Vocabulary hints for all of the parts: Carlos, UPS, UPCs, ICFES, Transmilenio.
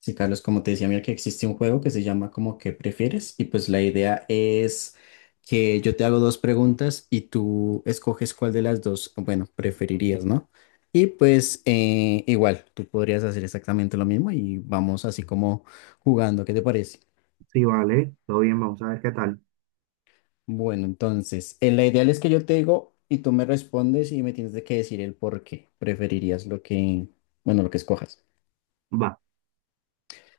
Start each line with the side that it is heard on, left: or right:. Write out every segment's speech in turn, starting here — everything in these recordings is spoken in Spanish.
left: Sí, Carlos, como te decía, mira que existe un juego que se llama como que prefieres y pues la idea es que yo te hago dos preguntas y tú escoges cuál de las dos, bueno, preferirías, ¿no? Y pues igual, tú podrías hacer exactamente lo mismo y vamos así como jugando, ¿qué te parece?
right: Sí, vale, todo bien, vamos a ver qué tal.
left: Bueno, entonces, la ideal es que yo te digo y tú me respondes y me tienes de que decir el por qué preferirías lo que, bueno, lo que escojas.
right: Va,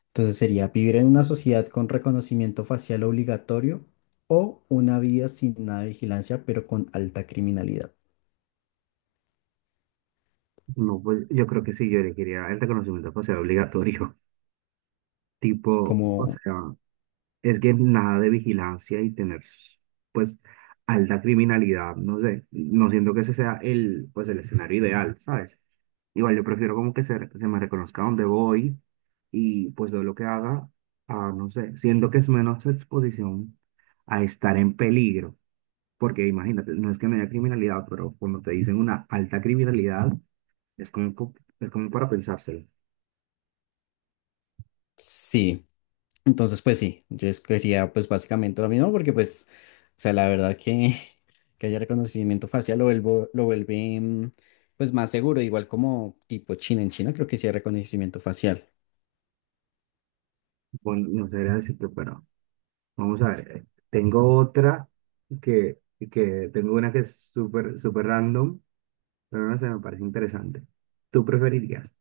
left: Entonces sería vivir en una sociedad con reconocimiento facial obligatorio o una vida sin nada de vigilancia, pero con alta criminalidad.
right: no, pues yo creo que sí, yo elegiría el reconocimiento facial obligatorio. Tipo, o
left: Como,
right: sea, es que nada de vigilancia y tener, pues, alta criminalidad, no sé, no siento que ese sea el escenario ideal, ¿sabes? Igual yo prefiero como que se me reconozca donde voy y pues todo lo que haga, no sé, siento que es menos exposición a estar en peligro. Porque imagínate, no es que no haya criminalidad, pero cuando te dicen una alta criminalidad, es es como para pensárselo.
left: sí, entonces pues sí, yo escogería pues básicamente lo mismo porque pues, o sea, la verdad que, que haya reconocimiento facial lo vuelve pues más seguro, igual como tipo China, en China creo que sí hay reconocimiento facial.
right: Bueno, no sabría decirte, pero vamos a ver. Tengo otra que, que tengo una que es súper random, pero no sé, me parece interesante. ¿Tú preferirías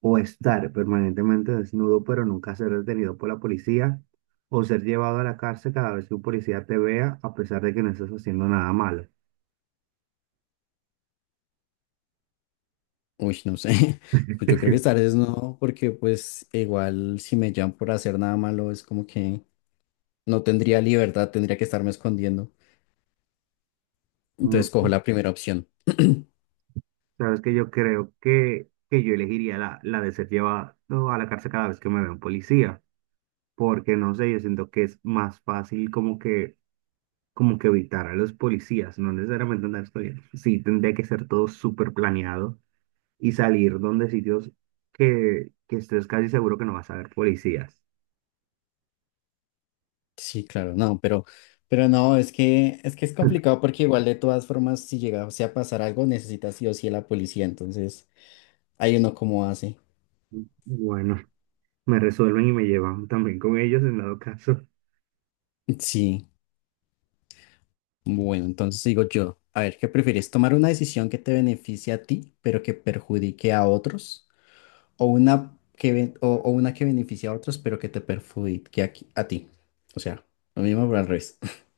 right: o estar permanentemente desnudo, pero nunca ser detenido por la policía, o ser llevado a la cárcel cada vez que un policía te vea, a pesar de que no estás haciendo nada malo?
left: Uy, no sé, pues yo creo que tal vez no, porque pues igual si me llaman por hacer nada malo es como que... No tendría libertad, tendría que estarme escondiendo. Entonces
right: Mm,
left: cojo la primera opción.
right: sabes que yo creo que yo elegiría la de ser llevado a la cárcel cada vez que me vea un policía, porque no sé, yo siento que es más fácil como que evitar a los policías, no necesariamente andar estudiando. Sí, tendría que ser todo súper planeado y salir donde sitios que estés casi seguro que no vas a ver policías.
left: Sí, claro, no, pero no, es que, es que es complicado porque igual de todas formas, si llegase a pasar algo, necesitas sí o sí a la policía. Entonces, ahí uno cómo hace.
right: Bueno, me resuelven y me llevan también con ellos en dado caso.
left: Sí, bueno, entonces digo yo, a ver, ¿qué prefieres? ¿Tomar una decisión que te beneficie a ti, pero que perjudique a otros? ¿O una que, o una que beneficie a otros, pero que te perjudique a, a ti? O sea, lo mismo, pero al revés.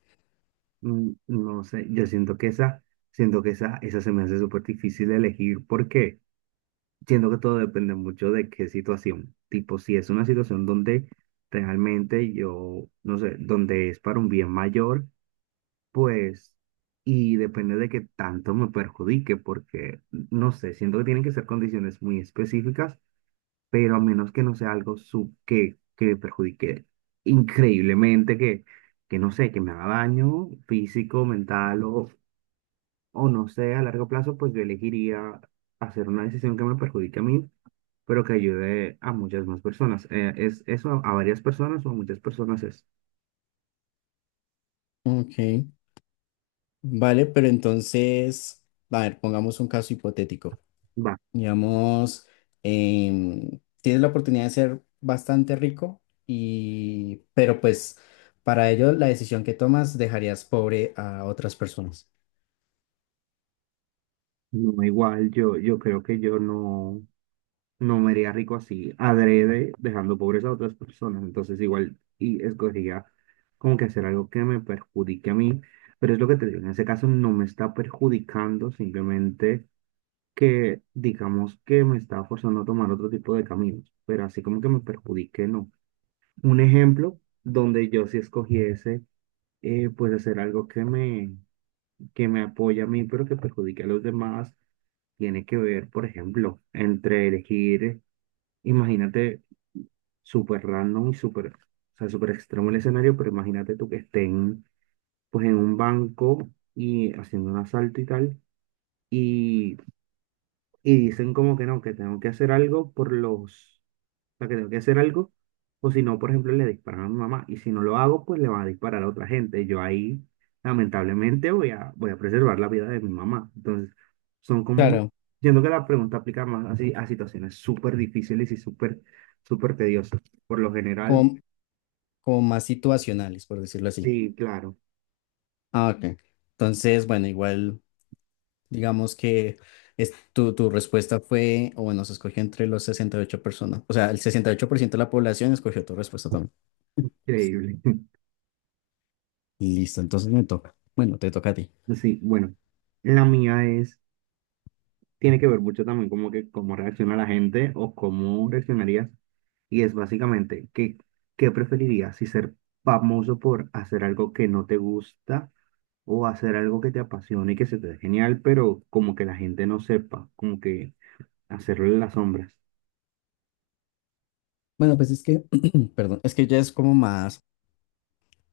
right: Mm, no sé, yo siento que esa, siento que esa se me hace súper difícil de elegir porque siento que todo depende mucho de qué situación. Tipo, si es una situación donde realmente yo, no sé, donde es para un bien mayor, pues, y depende de qué tanto me perjudique, porque, no sé, siento que tienen que ser condiciones muy específicas, pero a menos que no sea algo que me perjudique increíblemente, que no sé, que me haga daño físico, mental o no sé, a largo plazo, pues yo elegiría hacer una decisión que me perjudique a mí pero que ayude a muchas más personas. ¿Es eso a varias personas o a muchas personas es?
left: Ok. Vale, pero entonces, a ver, pongamos un caso hipotético.
right: Va,
left: Digamos, tienes la oportunidad de ser bastante rico y, pero pues para ello la decisión que tomas dejarías pobre a otras personas.
right: no, igual yo creo que yo no, no me haría rico así, adrede, dejando pobres a otras personas. Entonces igual y escogería como que hacer algo que me perjudique a mí, pero es lo que te digo, en ese caso no me está perjudicando, simplemente que digamos que me está forzando a tomar otro tipo de caminos, pero así como que me perjudique, no. Un ejemplo donde yo si escogiese pues hacer algo que me apoya a mí, pero que perjudique a los demás, tiene que ver, por ejemplo, entre elegir, imagínate, súper random y súper, o sea, súper extremo el escenario, pero imagínate tú que estén, pues, en un banco y haciendo un asalto y tal, y, y dicen como que no, que tengo que hacer algo por los, o sea, que tengo que hacer algo. O si no, por ejemplo, le disparan a mi mamá. Y si no lo hago, pues le van a disparar a otra gente. Y yo ahí, lamentablemente, voy a preservar la vida de mi mamá. Entonces, son como,
left: Claro,
right: siento que la pregunta aplica más así a situaciones súper difíciles y súper, súper tediosas. Por lo general,
left: como, como más situacionales, por decirlo así.
right: sí, claro,
left: Ah, ok. Entonces, bueno, igual, digamos que es, tu respuesta fue, o bueno, se escogió entre los 68 personas. O sea, el 68% de la población escogió tu respuesta también.
right: increíble.
left: Listo, entonces me toca. Bueno, te toca a ti.
right: Sí, bueno, la mía es, tiene que ver mucho también como que cómo reacciona la gente o cómo reaccionarías. Y es básicamente, ¿qué, qué preferirías? Si ser famoso por hacer algo que no te gusta o hacer algo que te apasione y que se te dé genial, pero como que la gente no sepa, como que hacerlo en las sombras.
left: Bueno, pues es que, perdón, es que ya es como más,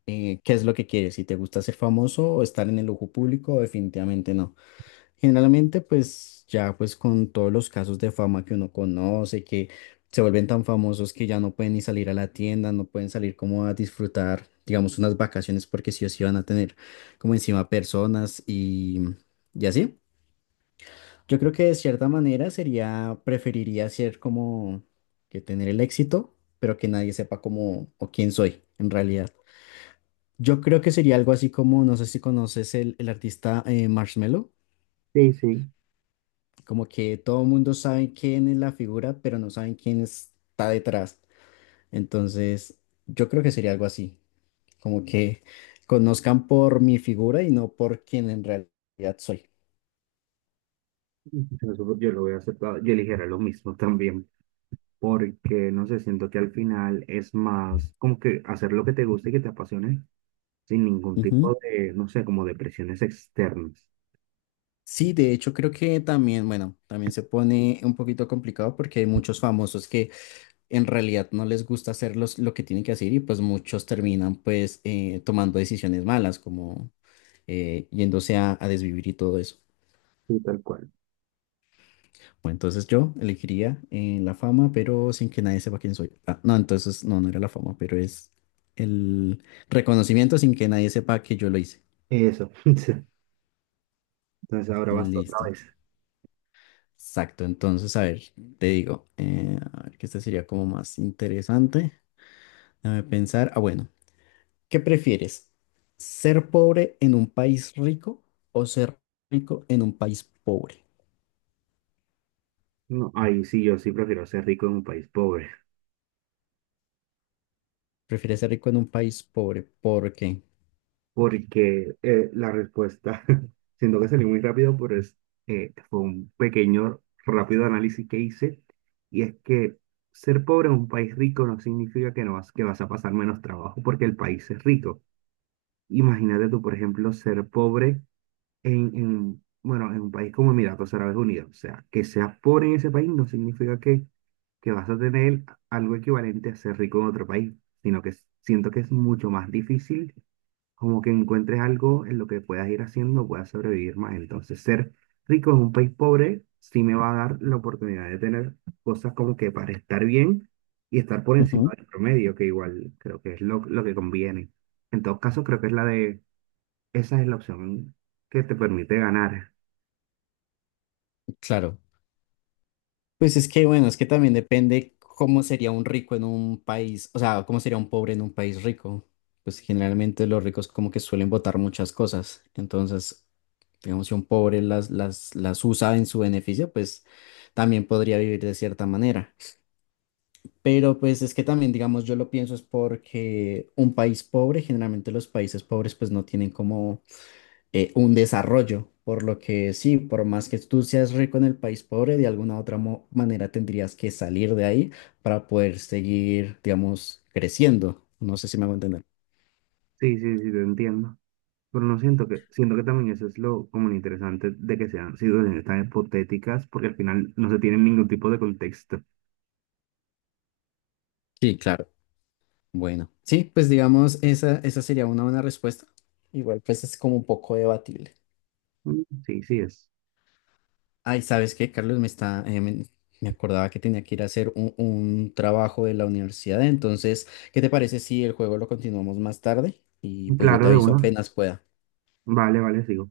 left: ¿qué es lo que quieres? Si te gusta ser famoso o estar en el ojo público, definitivamente no. Generalmente, pues ya pues con todos los casos de fama que uno conoce, que se vuelven tan famosos que ya no pueden ni salir a la tienda, no pueden salir como a disfrutar, digamos, unas vacaciones porque sí o sí van a tener como encima personas y así. Yo creo que de cierta manera sería, preferiría ser como que tener el éxito, pero que nadie sepa cómo o quién soy en realidad. Yo creo que sería algo así como, no sé si conoces el artista Marshmello,
right: Sí, sí,
left: como que todo el mundo sabe quién es la figura, pero no saben quién está detrás. Entonces, yo creo que sería algo así, como que conozcan por mi figura y no por quién en realidad soy.
right: eso yo lo voy a aceptar. Yo eligiera lo mismo también, porque no sé, siento que al final es más como que hacer lo que te guste y que te apasione sin ningún tipo de, no sé, como de presiones externas.
left: Sí, de hecho creo que también, bueno, también se pone un poquito complicado porque hay muchos famosos que en realidad no les gusta hacer lo que tienen que hacer y pues muchos terminan pues tomando decisiones malas como yéndose a desvivir y todo eso.
right: Sí, tal cual.
left: Bueno, entonces yo elegiría la fama, pero sin que nadie sepa quién soy. Ah, no, entonces no, no era la fama, pero es el reconocimiento sin que nadie sepa que yo lo hice.
right: Eso. Entonces ahora vas tú otra
left: Listo.
right: vez.
left: Exacto, entonces, a ver, te digo, a ver que este sería como más interesante. Déjame pensar, ah, bueno, ¿qué prefieres? ¿Ser pobre en un país rico o ser rico en un país pobre?
right: No, ahí sí, yo sí prefiero ser rico en un país pobre,
left: ¿Prefieres ser rico en un país pobre? ¿Por qué?
right: porque la respuesta, siento que salí muy rápido, pero es, fue un pequeño, rápido análisis que hice, y es que ser pobre en un país rico no significa que, no vas, que vas a pasar menos trabajo porque el país es rico. Imagínate tú, por ejemplo, ser pobre en, bueno, en un país como Emiratos Árabes Unidos. O sea, que seas pobre en ese país no significa que vas a tener algo equivalente a ser rico en otro país, sino que siento que es mucho más difícil como que encuentres algo en lo que puedas ir haciendo, puedas sobrevivir más. Entonces, ser rico en un país pobre sí me va a dar la oportunidad de tener cosas como que para estar bien y estar por encima
left: Ujú.
right: del promedio, que igual creo que es lo que conviene. En todo caso, creo que es la de, esa es la opción que te permite ganar.
left: Claro, pues es que, bueno, es que también depende cómo sería un rico en un país, o sea, cómo sería un pobre en un país rico. Pues generalmente los ricos como que suelen votar muchas cosas. Entonces, digamos, si un pobre las usa en su beneficio, pues también podría vivir de cierta manera. Pero pues es que también, digamos, yo lo pienso es porque un país pobre, generalmente los países pobres pues no tienen como un desarrollo, por lo que sí, por más que tú seas rico en el país pobre, de alguna otra manera tendrías que salir de ahí para poder seguir, digamos, creciendo. No sé si me hago entender.
right: Sí, sí, sí, te entiendo. Pero no siento que, siento que también eso es lo como lo interesante de que sean situaciones tan hipotéticas, porque al final no se tiene ningún tipo de contexto.
left: Sí, claro. Bueno, sí, pues digamos, esa sería una buena respuesta. Igual, pues es como un poco debatible.
right: Mm, sí, sí es.
left: Ay, ¿sabes qué, Carlos? Me acordaba que tenía que ir a hacer un trabajo de la universidad. Entonces, ¿qué te parece si el juego lo continuamos más tarde? Y pues yo
right: Claro,
left: te
right: de
left: aviso
right: uno.
left: apenas pueda.
right: Vale, vale, sigo.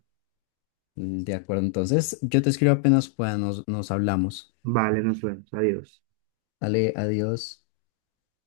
left: De acuerdo, entonces yo te escribo apenas pueda, nos hablamos.
right: Vale, nos vemos. Adiós.
left: Ale, adiós.